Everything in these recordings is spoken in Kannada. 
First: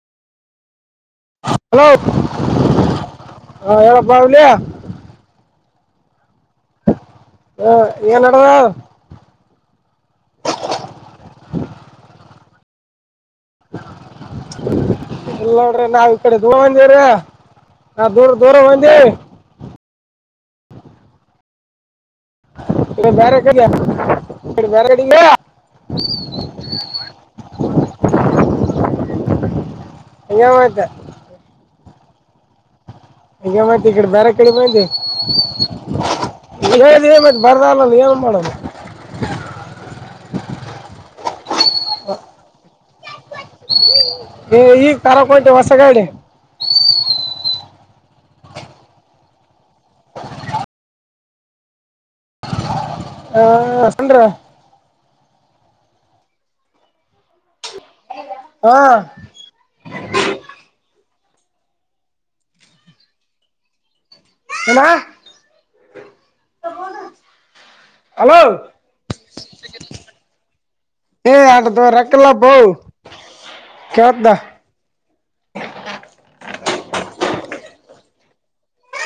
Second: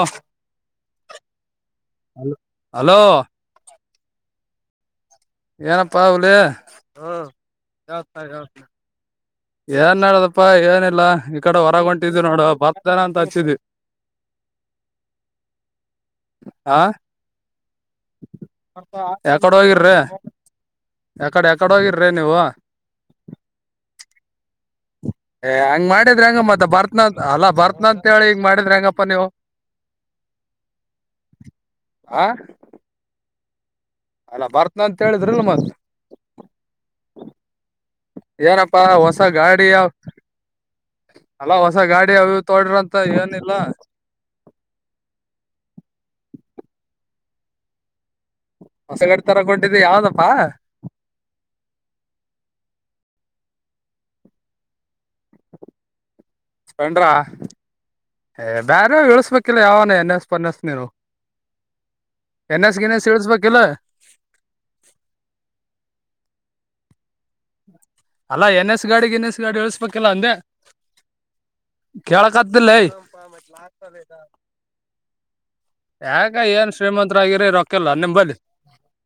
ಓ ಹಲೋ ಹಲೋ ಹಾ ಹೇಳಪ್ಪ ಹುಲಿ ಏನಪ್ಪಾ ಹುಲಿ ಹ ಏನಾಡೊ ಏನ್ ನಡದಪ್ಪಾ ಏನಿಲ್ಲ ಈ ಕಡೆ ಹೊರಗ ಹೊಂಟಿದವಿ ನೋಡುವ ಬರ್ತೇನ ಅಂತ ಹ ಇಲ್ಲ ನೋಡ್ರಿ ನಾವ್ ಈಕಡೆ ಆ ದೂರಬಂದಿವಿ ನಾ ದೂರ ದೂರ ಬಂದಿ ಯಕಡೆ ಯಕಡೆ ಹೋಗಿರ್ ಇದು ಬೇರೆ ಕಡೆ ಬೇರೆ ಕಡೆಗೆ ಏ ಹಂಗ ಮಾಡಿದ್ರೆ ಹೆಂಗಮ್ಮ ಅ ಬರ್ತ್ನ ಅಲ್ಲಾ ಬರ್ತ್ನ ಅಂತ ಹೇಳಿ ಹಿಂಗ ಮಾಡಿದ್ರ ಹೆಂಗಪ್ಪಾ ನೀವು ಹಂಗೆ ಮತ್ತೆ ಆ ಈಗ ಮತ್ ಈ ಕಡೆ ಬೇರೆ ಅಲ್ಲ ಕಡೆ ಬರ್ತನ ಬಂದಿ ಅಂತ ಹೇಳಿದ್ರಿಲ್ ಮತ್ ಹೇಳಿದೀನಿ ಬರ್ದ ಅಲ್ಲಲ್ಲ ಏನ್ ಮಾಡದು ಏನಪ್ಪಾ ಹೊಸ ಗಾಡಿ ಯಾವ ಅಲ್ಲಾ ಹೊಸ ಗಾಡಿ ಅವು ತಕೊಂಡ್ರು ಅಂತ ಹೇಳಿ ಈಗ ತರೋಕೋ ಹೋಗ್ತಿವಿ ಹೊಸಗಾಡಿ ಹೊಸ ಗಾಡಿ ತರಕೊಂಡಿದ್ದಿ ಯಾವ್ದಪ್ಪಾ ಹ ಸ್ಪಲೆಂಡರ್ ಸ್ಪಲೆಂಡರ್ ಏ ಹಾ ಬ್ಯಾರ ಇಳಸ್ಬೇಕಿಲ್ಲ ಯಾವನ ಏನ್ ಎಸ್ ಎನ್ ಎಸ್ ಗಿನಿಸ್ ಇಳಿಸಿಬೇಕಿಲ್ಲ ಏನಾ ಅಲ್ಲಾ ಎನ್ ಎಸ್ ಗಾಡಿ ಗಿನಿಸ್ ಗಾಡಿ ಇಳಿಸಬೇಕಿಲ್ಲ ಅಂದೇ ಏ ಅದು ರೊಕ್ಕಿಲ್ಲ ಬೋ ಕೇಳಾಕದಿಲ್ಲೆ ಕೇಳ್ದ ಯಾಕ ಏನ್ ಶ್ರೀಮಂತರಾಗಿರಿ ರೊಕ್ಕಯಿಲ್ಲ ನಿಂಬದಿ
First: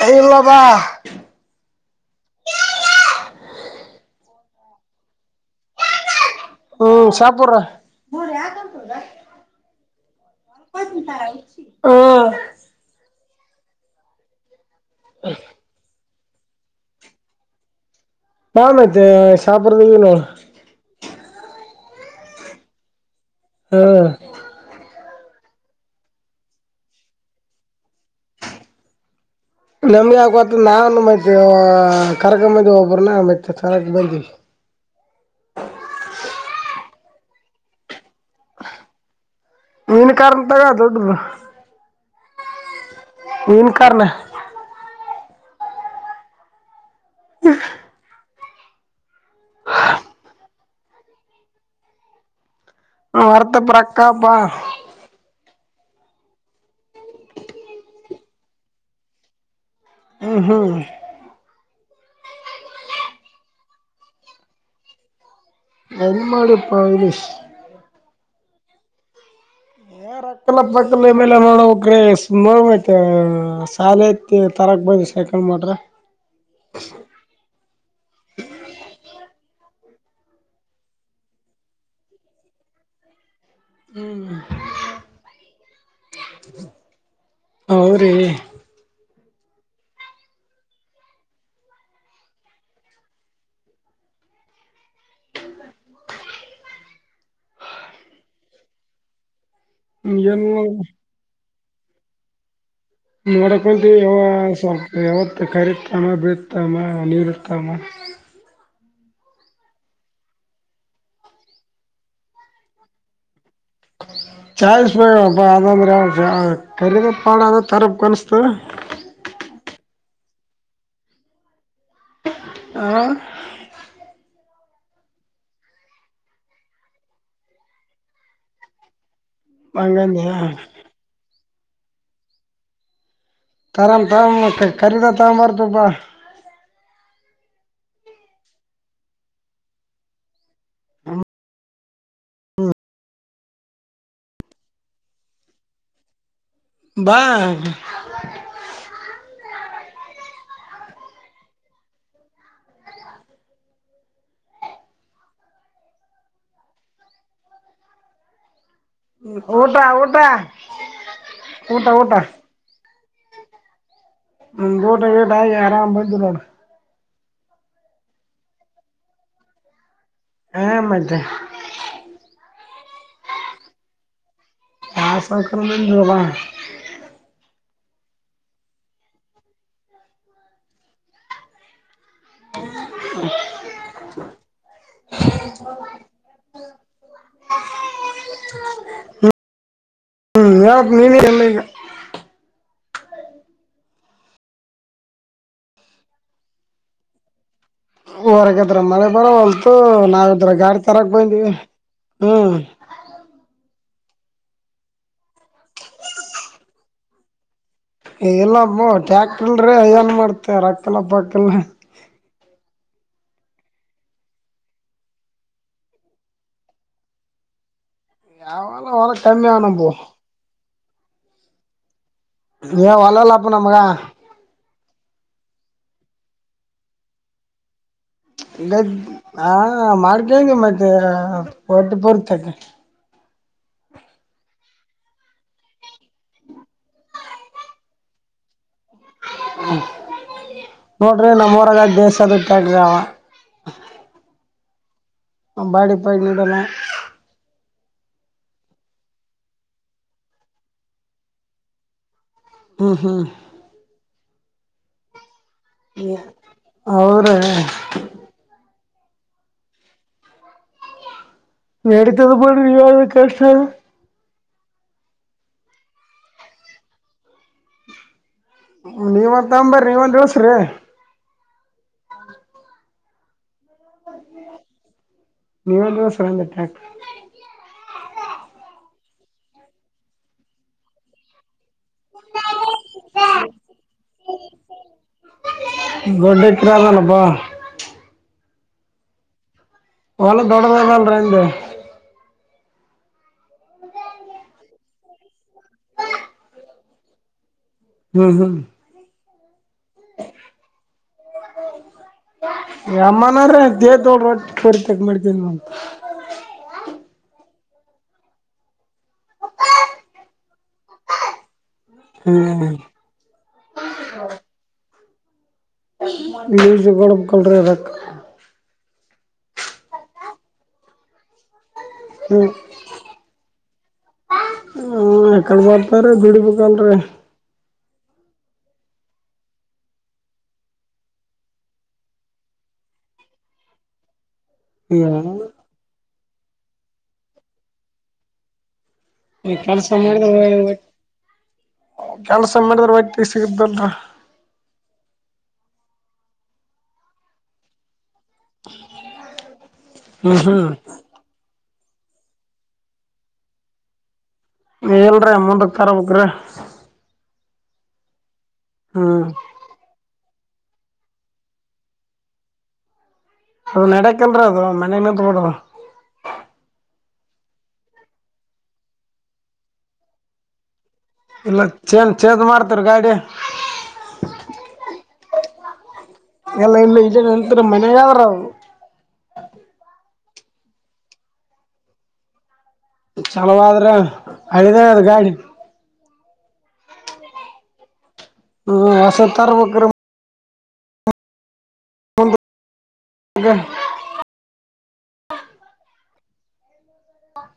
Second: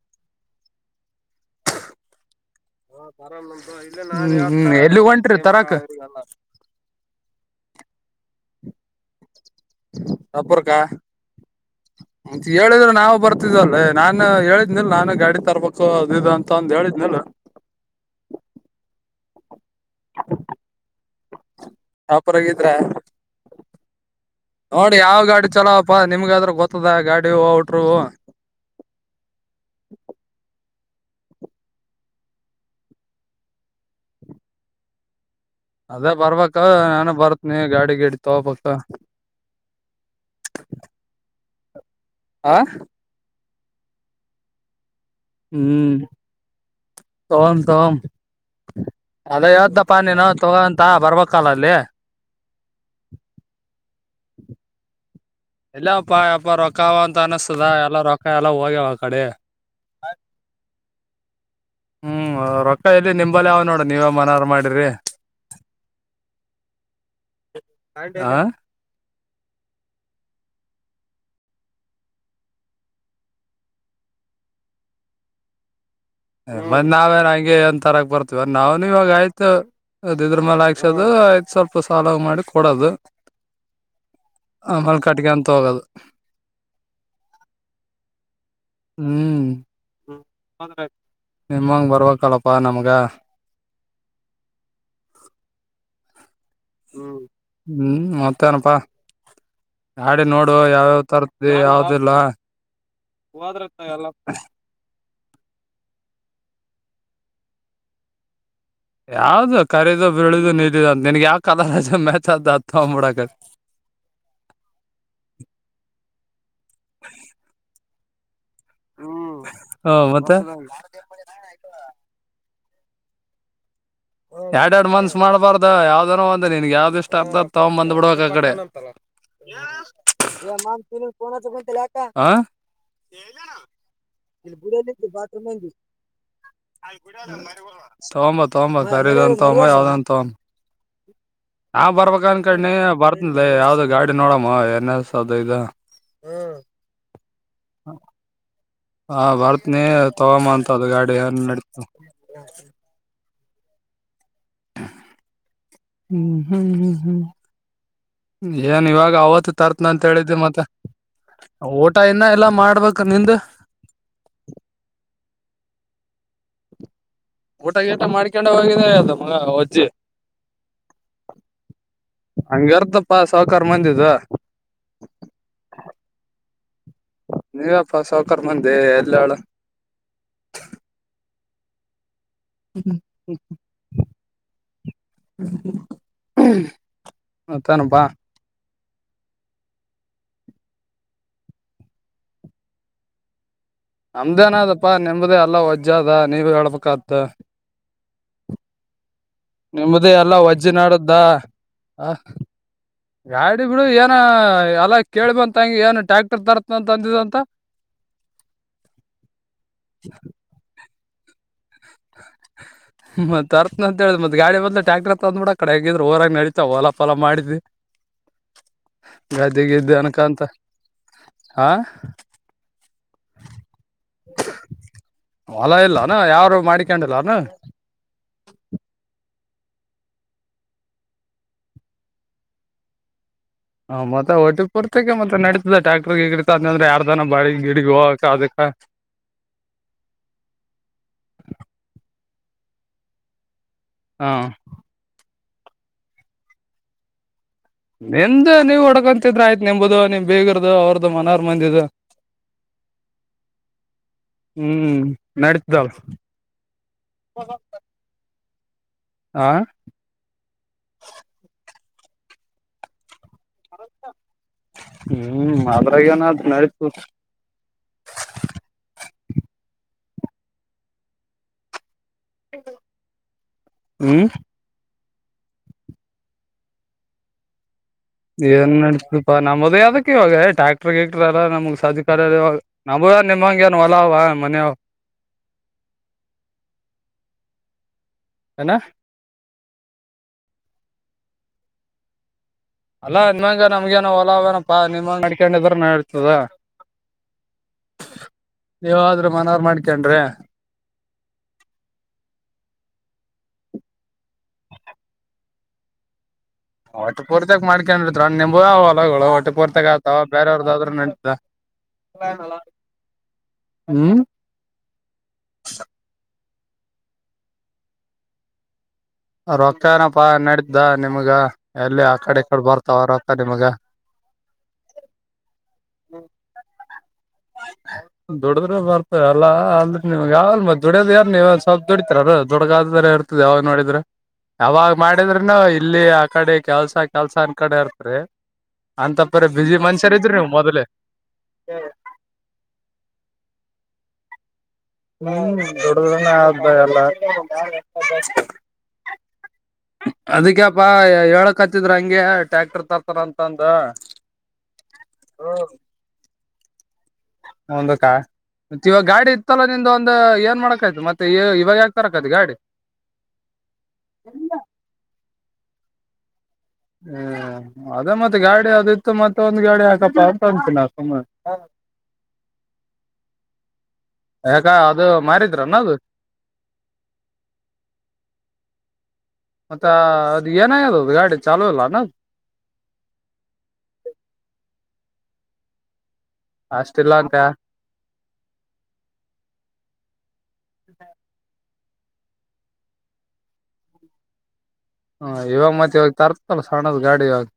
ಅವೊಬ ಹ್ಮ ಹ್ಮ ಎಲ್ಲಿಗೆ ಹೊಂಟ್ರಿ ತರಾಕ್ ಹ್ಮ್ ಸಪುರ್ ಸಪುರ್ಕ ಹ್ಮ್ ಹೇಳಿದ್ರೆ ನಾವು ಬರ್ತ ಗತಲ್ಲೇ ನಾನ್ ಹೇಳಿದ್ನಲ್ ನಾನು ಗಾಡಿ ತರಬೇಕು ಅದು ಅಂತ ಒಂದು ಹೇಳಿದ್ನಲ್ ಬಾ ಮತ್ತೆ ಸಪೂರಕ್ಕೆ ನೀನು ಮತ್ ಸಪೂರಕಿದ್ರ ಹ್ಮ ನೋಡಿ ಯಾವ ಗಾಡಿ ಚಲೋಪ್ಪ ನಿಮ್ಗ ಆದ್ರ ಗೊತ್ತದ ಗಾಡಿ ಔಟರ್ ನಮ್ಗೆ ಗೊತ್ತಿಲ್ಲ ಮತ್ತೆ ಕರಗಂಬಂದಿ ಒಬ್ಬನ್ನ ಮತ್ತೆ ಕರಕ್ ಬಂದಿವವಿ ಅದೇ ಬರ್ಬೇಕ ನಾನು ಬರ್ತ್ನಿ ಗಾಡಿ ಗೀಡಿ ತಗೋಬೇಕು ಮಿನಿ ಕಾರ್ ತಕೊ ದೊಡ್ಡದು ಆ ಮೀನೀ ಕಾರನೇ ಹ್ಮ್ ತಕೊ ತಕೊ ಅದೇ ಹೇಳಿದ್ನಪ್ಪಾ ನೀನು ತಕೊ ಅಂತ ಬರ್ಬೇಕಲ್ಲ ಅಲ್ಲಿ ಸುರಪುರಕ್ಕೆ ಬಾ ಇಲ್ಲಪ್ಪಾಯಪ್ಪ ರೊಕ್ಕ ಅವ ಅಂತ ಅನಿಸ್ತದ ಎಲ್ಲ ರೊಕ್ಕ ಎಲ್ಲ ಹೋಗ್ಯವ ಆತಗೆ ಹ ಹ್ಮ ಹ್ಮ್ ರೊಕ್ಕ ಎಲ್ಲಿ ನಿಂಬಲ್ ಅವಾ ನೋಡ ನೀವ್ ಮನರ್ ಮಾಡಿರಿ ಎನ್ ಮಾಡಡಿ ಪೈಲಿ ಹ ಏ ರ ಅಕ್ಕಲ ಪಕ್ಕಲ್ ಮತ್ತೆ ಆಮ್ ಎಲ್ ಎ ನೋಡಕ್ರೆ ಸು ಶಾಲೆ ಐತಿ ತರಕ್ ಬ ಸೈಕಲ್ ಮೋಟ್ರ ಮತ್ತ್ ನಾವೇನ್ ಹಂಗೆ ಒಂದ ತರಾಕ್ ಬರ್ತೀವ ನಾವ್ನು ಇವಾಗ ಆಯ್ತು ಮ ಅ ಇದ್ರ ಮೇಾಲ ಹಾಕ್ಸೋದು ಯತ್ ಸ್ವಲ್ಪ ಸಾಲವ್ ಮಾಡಿ ಕೊಡೋದು ಆಮಲ್ ಕಟ್ಗೆ ಅಂತ ಹೋಗದು ಹೌ ರೀ ಹ್ಮ್ ನಿಮ್ಮಂಗ ಬರ್ಬೇಕಲ್ಲಪ್ಪಾ ನಮ್ಗ [unintelligible] ಹ್ಮ ಹ್ಮ್ ಮತ್ತೇಏನಪಾ ನಾಡಿ ಏನ್ ನೋಡು ಯಾವ್ಯಾವ ತರದ ಯಾವ್ದಿಲ್ಲ ನೋಡಕ ಹೊಲ್ತಿವಿ ಯ ಸ್ವಲ್ಪ ಯಾವತ್ತ ಖರೀ ತಾನ ಬಿ ಇರ್ತ್ತಮ್ಮ ನೀರು ಇರ್ತಾಮ ಯಾವ್ದ ಕರೀದುು ಬಿಳದುು ನಿಲ್ಲಿದು ಅಂತ ನನ್ಗ್ ಯಾವ ಕಲ ರಜೆ ಮ್ಯಾಚ್ದ್ದ ಅತ್ ತಗ್ಬಿಡಕತಿ ಚಾಳಸ್ ಮ ಬಬ ಅದ ಅಂದ್ರೆ ಕ ಪ ಅದ ತರ ಕನ್ಸ್ತ ಹಾ ಮತ್ತೆ ಹ ಎರಡ್ ಎರಡ್ ಮನ್ತ್ಸ್ ಮಾಡ್ಬಾರ್ದ ಯಾವ್ದನೋ ಒಂದ ನಿನ್ಗ್ ಯಾವ್ದ ಇಷ್ಟ ಆರ್ತಾರ ತಗೊಂಡ್ ಬಂದ್ ಬಿಡ್ಬಕ್ ಆ ಕಡೆ ಹಂಗಂದ್ಯ [unintelligible] ತರಾಮ್ ತಾಮ ಕರಿ ದ ತಾಮ ಬರ್ತುಪ್ಪ ತಂಬ ತೊಂಬ ಖರೀದಂತ ತಂಬ ಯಾವ್ದಂತ ತನ್ ನಾ ಬರ್ಬೇಕ ಅನ್ಕಣಿ ಬರ್ತನ್ಲ ಯಾವ್ದ ಗಾಡಿ ನೋಡಮ್ಮ ಏನ್ಸ ಅದು ಇ ಬಾ ಹಾ ಭಾರತ್ನೇ ತಗಾಮ ಅಂತ ಅದು ಗಾಡಿ ಏನ್ ನಡೀತು ಹ್ಮ್ ಹ್ಮ್ ಹ್ಮ್ ಹ್ಮ್ ಹ್ಮ ಏನ್ ಇವಾಗ ಅವತ್ತು ಊಟ ತರ್ತ್ನ ಅಂತ ಊಟ ಹೇಳಿದ್ದೆ ಮತ್ತೆ ಊಟ ಇನ್ನ ಎಲ್ಲಾ ಮಾಡ್ಬೇಕು ಕನ್ನಿಂದ ಹ್ಮ ದೋಟ ಗೇಟ ಆ ಆರಾಮ ಬಂದಿವಿ ನೋಡ್ ಊಟ ಗೇಟ ಮಾಡ್ಕೊಂಡ ಹೋಗಿದೆ ಅದು ಮಗ ವಜ್ಜಿ ಹಾ ಮತ್ತೆ ಹಂಗಗೆರ್ತಪ್ಪ ಸಾಹಕಾರ ಮಂದಿದ ಹ ಸೌಕ್ರರಮ ನಲ ನೀವಪ್ಪಾ ಸಾವಕರ್ ಮಂದೆ ಎಲ್ಲಳ ಹ್ಮ್ಮ ಮತ್ತಪ್ಪಾ ಹ್ಮ್ ನ್ ನೀನ ಎಲ್ಲಗ ನಮ್ದೇನದಪ್ಪಾ ನೆಂಬದೇ ಎಲ್ಲ ಒಜ ಅದ ನೀವ ಹೇಳ್ಬತ್ತ ಅವರಗದ್ರ ಮೆ ಬರ ಹೊಲ್ತು ನಿಮ್ದೇ ಎಲ್ಲಾ ನಾವ್ರ ವಜ್ಜಿ ಗಾಡಿ ತರಕ್ ನಾಡದ್ದ ಬಂದ್ವಿ ಹ್ಮ್ ನ ಬಿಡು ಏನ ಎಲ್ಲ ಕೇಳಳ್ಬಂತಂಗ ಏನ್ ಟ್ಯಾಕ್ಟರ್ ತರತ್ಂತ ಅಂದ್ಂತ ಇಲ್ಲಪ್ಪ ಟ್ಯಾಕ್ಟರ್ರ ಏನ್ ಮಾಡ್ತ ರಕ್ಕಲ್ಲಪ್ಪಕಲ್ಲ ಮತ್ತತ್ ಅರ್ತ್ನ ಅಂತ ಹೇಳಿದ ಮತ್ ಗಾಡಿ ಬದ್ ಟ್ಯಾಕ್ಟರ್ ತಂದ್ ಬಿಡ ಕಡೆ ಆಗಿದ್ರರಾಗ ನಡಿತಾ ಲಾಫಲ ಮಾಡಿದಿ ಯಾವಲ್ಲ ಹೊಲ ಕಮ್ಮಿ ಅವ ನಮ್ಮವು ಗಾದೆಗೆದು ಅನಕ ಅಂತ ಹಾ ವಲ್ಲಲ್ಲಪ್ಪ ನಮಗೆ ನ ಯಾರು ಮಾಡಿಕೊಂಡಿಲ್ಲಾನ ಗರ್ ಹಾ ಮಾಡ್ಕಂಗಗೆ ಮತ್ತೆ ಒಟ್ಟ ಪೂರ್ತಕ ಹ ಮತ್ತೆ ಒಟ್ಟಿ ಪುರ್ತೆಕ ಮತ್ತೆ ನಡತದೆ ಟ್ಯಾಕ್ಟ್ರಿ ಗಿಡಿತ ಅಂತಂದ್ರೆ ಯಾರ್ ದನ ಬಾಳ ಗಿಡಗ್ ಹೋಗ ಅದಕ್ಕ ನೋಡ್ರಿ ನಮ್ಮೂರಾಗ [unintelligible] ಹಾ ಹ ಬಾಡಿ ಪಾಯ ನೀಡಲ್ಲ ನಿಮ್ದ ನೀವ್ ಹೊಡ್ಕೊಂತಿದ್ರ ಆಯ್ತು ನಿಂಬದು ನಿಮ್ ಬೀಗರದು ಅವ್ರದು ಮನಾರ್ ಮಂದಿದ. ಹ್ಮ ಹೂ ಹ್ಮ್ ನಡಿತದ ಹೌದ್ರಿ ಅವರದ ಹಾ ನಡಿತದ ಬಿಡರೀ ವಿವಾ ಕಷ್ಟಾ ಹ್ಮ್ ಅದ್ರಾಗ ಏನಾದ್ ನಡತ ನೀವೊಂದ ತಗೊಂಬರಿ ನೀವೊಂದ್ ಇಳ್ಸ್ರಿ ಹ್ಮ್ ನೀವುಂದ ಸರಂತ ಟ್ಯಾಕ್ ಏನ್ ನಡತಪಾ ನಮ್ಮದೇ ಅದಕ್ಕೆ ಇವಾಗ ಟ್ಯಾಕ್ಟರ ಗಿಕ್ಟಲ್ಲ ನಮ್ಗ್ ಸಜ್ ಕಲೇಲ ಇವಾಗ ನ ನಿಮ್ಮಗೆನ್ ಹೊಲಾ ಅವ ಮನಿ ಅವಾ ದೊಡ್ಡ ಇತ್ರರದಾನಪ್ಪ ಏನ್ ಒಲ್ಲ ದೊಡ್ಡದದ ಹೆಂಗ್ ಅಲ್ಲಾ ನಿನ್ಮ್ಮಂಗ ನಮ್ಗಏನೋ ಹೊಲಾವೇನಪ್ಪ ನಿಮ್ಮಂಗ ನಡಡ್ಕೊಂಡಿದ್ರ ನಾ ಇರ್ತದ ಹ್ಮ್ ಹ್ಮ್ ಮನೆವರ ಮಾಡ್ಕೊಂಡ್ರೆ [unintelligible] [unintelligible] ಮಾಡ್ಕೊಂಡ್ ನಿಂಬ ಹೊಲಗಳು ಒಟ್ಟ ಹೊರ್ತಾಗ ಆತಾವ ಬೇರವ್ರದಾದ್ರರು ನಡತದ ಹ್ಮ್ [unintelligible] [unintelligible] ರೊಕ್ಕ ಏನಪಾ ನಡ್ದ ನಿಮ್ಗ ಎಲ್ಲಿ ಆ ಕಡೆ ಕಡೆ ಬರ್ತಾವ ರೊಕ್ಕ ನಿಮಗ ಎಕಡೆ ಬರ್ತಾರೆ ಗುಡಿ ಬೇಕನ್ ರೀ [unintelligible] ದುಡದ್ರೆ ಬರ್ತದ ಎಲ್ಲಾ ಅಂದ್ರ ನೀಮ್ ಯಾವಲ್ ಮ ದುಡ್ಡಿಯೋದ ಯಾರ್ ನೀವ ಒ ಸ್ವಲ್ಪ ದುಡಿತರ ದುಡಗಾದ್ರ ಡ್ತದ ಯಾವ್ ನೋಡಿದ್ರೆ ಯಾವಾಗ ಮಾಡಿದ್ರನು ಇಲ್ಲಿ ಆ ಕಡೆ ಕೆಲ್ಸಾ ಕೆಲ್ಸ ಅಂದ ಕಡೆ ಇರ್ತ್ರಿ ಅಂತಪ್ಪರಿ ಈ ಬಿಸಿ ಕೆಲ್ಸ ಮನುಷ್ಯರ ಇದ್ರರು ನೀವು ಮಾಡಿದ್ರ ಮೊದ್ಲೆೇ ಕೆಲ್ಸ ಮಾಡಿದ್ರ ವೈತಿಗೆ ಸಿಗುದಲ್ರೀ ಹ್ಮ್ ದೊಡ ಆದ ಎಲ್ಲಾ ಹ್ಮ್ ಅದಕ್ಕೆಪ್ಪಾ ಹ್ಮ್ ಹೇಳೊದ ಹ ಕತ್ತಿದ್ರ ಹಂಗೆ ಟ್ಯಾಕ್ಟರ್ ತರ್ತಾರ ಅಂತ ಅಂದ ಹೇಳಲ್ರರಿ ಅ ಮುಂದಕ್ ತರ ಬಕರಿ ಒಂದಕ್ಕ ಮ ಇವಾಗ ಹ್ಮ್ ಗಾಡಿ ಇತ್ತಲ್ಲ ನಿಂದ ಒಂದ ಮಾಡಕೈತಿ ಮತ್ತೆ ಇವಾಗ ಯಾಕ ತರಕತಿ ಗಾಡಿ ಅದು ನಡಕಲ್ರ ಅದು ಮನ ಮತ್ ಬಿಡ ಹ್ಮ ಅದೇ ಮತ್ತೆ ಗಾಡಿ ಅದ ಇತ್ತು ಮತ್ತೆ ಒಂದ್ ಗಾಡಿ ಹಾಕಪ್ಪ ಅಂತ ಅಂತ ನಾ ಸುಮ್ನೆ ಇಲ್ಲ ಚೇಜ್ ಚೇಂಜ್ ಮಾಡ್ತರ ಗಾಡಿ ಯಾಕ ಅದು ಮಾರಿದ್ರನ್ನ ಅದು ಇಲ್ಲ ಇಲ್ಲ ಇ ನಂತರ ಮನೆ ಅವ್ರರು ಏನ ಯದು ಗಾಡಿ ಚಾಲುಇಲ್ಲಾನ್ ಚಾಲುವಾದ್ರ ಹಳಿದದು ಗಾಡಿ ಅಷ್ಟಲ್ಲಾ ಅಂತಿಯಾ ಹ್ಮ್ ಹೊಸದ ತರ ಬೇಕ್ರಿ [unintelligible] [unintelligible] ಹಾ ಇವಾಗ ಮತ್ತೆ ಇವಾಗ ತರ್ತಲ್ಲ ಸಣ್ಣದ ಗಾಡಿ ಇವಾಗ.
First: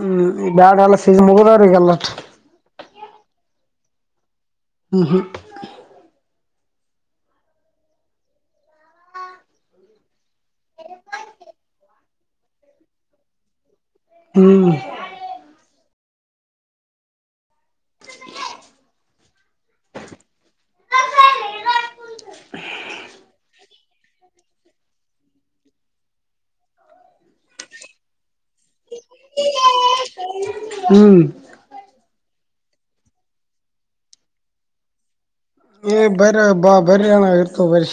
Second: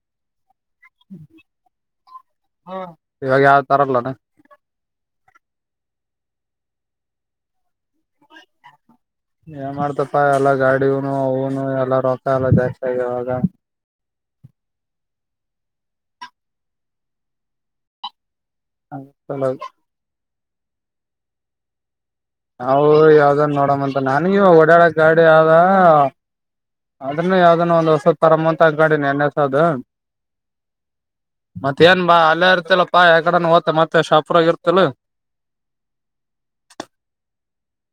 ಹ್ಮ್ ಬ್ಯಾಡ ಎಲ್ಲ ಸೀಜ ಮುಗದರಿಗೆಲ್ಲ. ಇವಾಗ ಯಾವ್ದ ತರ ಲಡ್ಡ. ಹ್ಮ ಏನ್ ಮಾಡ್ತಪ್ಪಾ ಎಲ್ಲ ಗಾಡಿನು ಅವ್ನು ಎಲ್ಲ ರೊಕ್ಕ ಎಲ್ಲ ಜಾಸ್ತಿ ಆಗ್ಯವ ಇವಾಗ. ಹ್ಮ [unintelligible] ನಾವು ಯಾವ್ದನ್ ನೋಡಮ್ಮಂತ ನನ್ಗ ಹೊಡ್ಯಡಕ ಗಾಡಿ ಆದ. ಆದನು ಯಾವ್ದನ ಒಂದ್ ಹೊಸತ್ ತರೋಮವಂತ ಗಾಡಿನ ನಿನ್ನಂತಹ ಅದು ಹ್ಮ್ ಹ್ಮ್ ಮತ್ತ ಏನ್ ಬಾ ಅಲ್ಲೇ ಇರ್ತಲ್ಲಪ್ಪಾ ಎಕಡೆನ ಹೊತ್ಯ ಮತ್ತೆ ಶಾಪೂರ್ಗ ಇರ್ತಿಲ್ಲ. [inaudible] ಏ ಬರ್ಯ ಬಾ ಬರ್ರ ಏನ ಇರ್ತಾವ ಬರ್ರಿ.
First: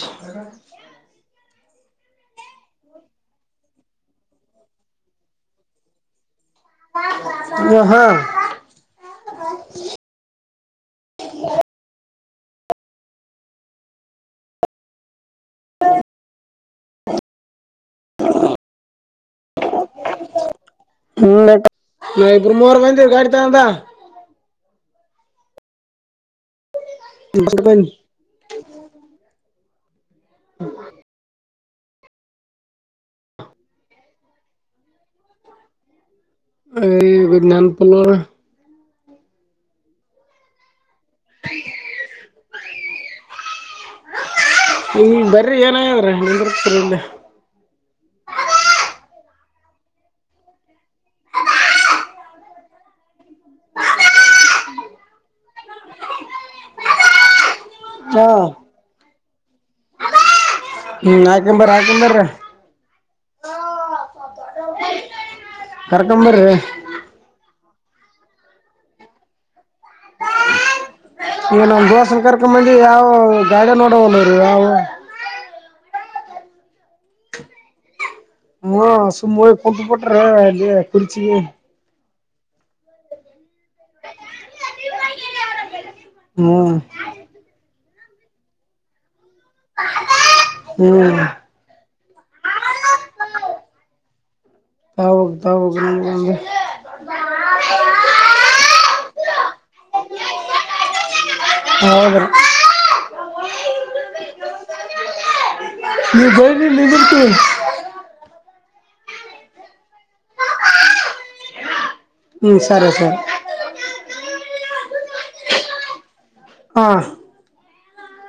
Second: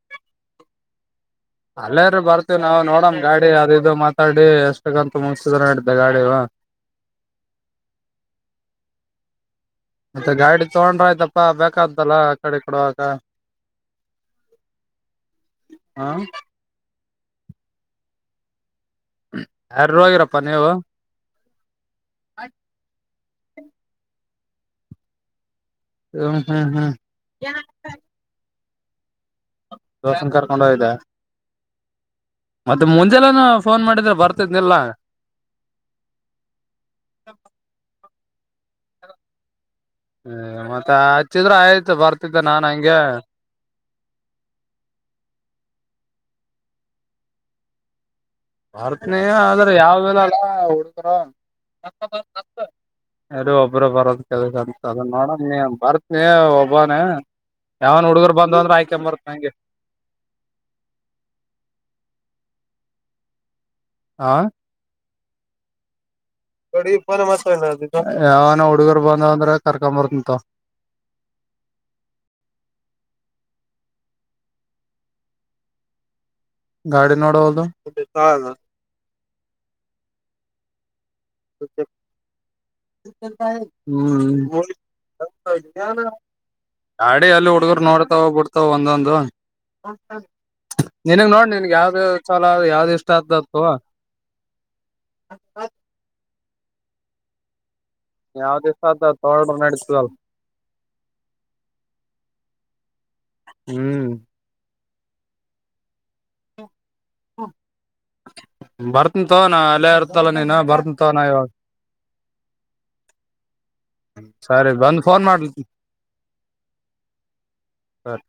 ಅಲ್ಲೇರ ಬರ್ತೀ ನಾವು ನೋಡಮ್ ಗಾಡಿ ಅದು ಇದು ಮಾತಾಡಿ ಎಷ್ಟಗಂತ ಮುಗ್ಸಿದ್ರ ಆತ ಗಾಡಿನ. ಹ ಹಾ. ಮತ್ತೆ ಗಾಡಿ ತಗೊಂಡ್ರ ಆಯ್ತಪ್ಪಾ ಬೇಕಾತಲ್ಲ ಆಕಡೆ ಈಕಡಿ ಹೋಗಕ. ಹ ಯಾರ್ಯಾರ್ ಹೋಗಿರಪ್ಪಾ ನೀವು. ಹ್ಮ [inaudible] ನಾ ಇಬ್ರು ಮೂವರು ಬಂದಿದ್ರು ಗಾಡಿ ತಗೊಂಡ್ ಹ್ಮ ಹ್ಮ್ ಹ್ಮ್ [unintelligible] ರೋಷನ್ ಕರ್ಕೊಂಡ್ ಹೋಗಿದ್ದೆ ಮತ್ತೆ ಮುಂಜೆಲ್ಲಾನು ಫೋನ್ ಮಾಡಿದ್ರೆ ಬರ್ತಿದ್ದಿಲ್ಲ ಹೇ ನೆನಪಿಲ್ಲ ನೋಡು ಹ್ಮ ಮತ್ತೆ ಹಚ್ಚಿದ್ರ ಆಯ್ತು ಬರ್ತಿದ್ದೆ ನಾನ್ ಹಂಗೆ ಈಗ ಬರ್ರಿ ಏನಾಗ್ಯಾದ್ರಿ ನಿಂದ್ರಿಸ್ತೀನಿಲ್ಲೆ ಬರ್ತೀನಿ ಆದ್ರ ನಾವು ಇಲ್ಲಲ್ಲ ಹುಡುಗರ ಎಲ್ಲಿ ಒಬ್ಬ್ರ ಬರೋದ [unintelligible] ಅನುಸ್ತಾದ ನೋಡಮ್ ನೀ ಬರ್ತನಿ ಒಬ್ಬಾನೆ ಯಾವನ್ ಹಾ ಹುಡುಗರು ಬಂದುವು ಅಂದ್ರ ಹಾಕೆಂಡ ಬಾರಪ್ಪ ಹಂಗೆ. ಹ್ಮ್ ಆಕಾಂಬರ್ ಆಕಂಬರ್ರಿ ಆ ಕರ್ ಯಾವನ ಹುಡುಗರು ಬಂದವು ಅಂದ್ರ ಕರ್ಕೊ ಬರ್ತಿನ್ ತೊಗೋ. ಈವ ನಮ್ ದೋಸ್ತನ್ ಕರ್ಕಂಬ ಮಂದಿ ಯಾವ ಗಾಡ ನೋಡವ ನೀ ಯಾವವು. ಗಾಡಿ ನೋಡಹುದು ಹ ಸುಮ್ಮ ಹೋಗ್ ಕುಂತ್ ಬಿಟ್ರೆ ಇ ಕುರ್ಚಿ. [unintelligible] ಹ್ಮ್ ಹ್ಮ್ ಗಾಡಿ ಎಲ್ಲಿ ಹುಡುಗರು ನೋಡ್ ನೋಡ್ತವ ಬಿಡ್ತಾವ ಒಂದೊಂದು ನಿನಗ್ ಹ್ಮ್ ನೋಡ ನಿನ್ಗೆ ಯಾವ್ದೇ ಚಲೋ ಯಾವ್ದಿ ಇಷ್ಟ ಆತನ ತಗೋ. ತಾವೋಗ್ ತಾವೋಗ್ [unintelligible] ಯಾವ ದಿಸಾತ ಅದ್ ತೋಂಡ್ರಾ ನಡಿತದಲ್ ಹೌದ್ರ ಹ್ಮ್ [unintelligible] ಬರ್ತೀನ್ ತಗೋ ನಾ ಅಲ್ಲೇ ಇರ್ತಲ್ಲ ನೀನು ಬರ್ತನ್ ತಗೋ ನಾ ಇವಾಗ್. ಹ್ಮ್ ಸರಿ ಸರಿ ಸರಿ ಬಂದ್ ಫೋನ್ ಮಾಡ್ಲಿ ಹ ಸರಿ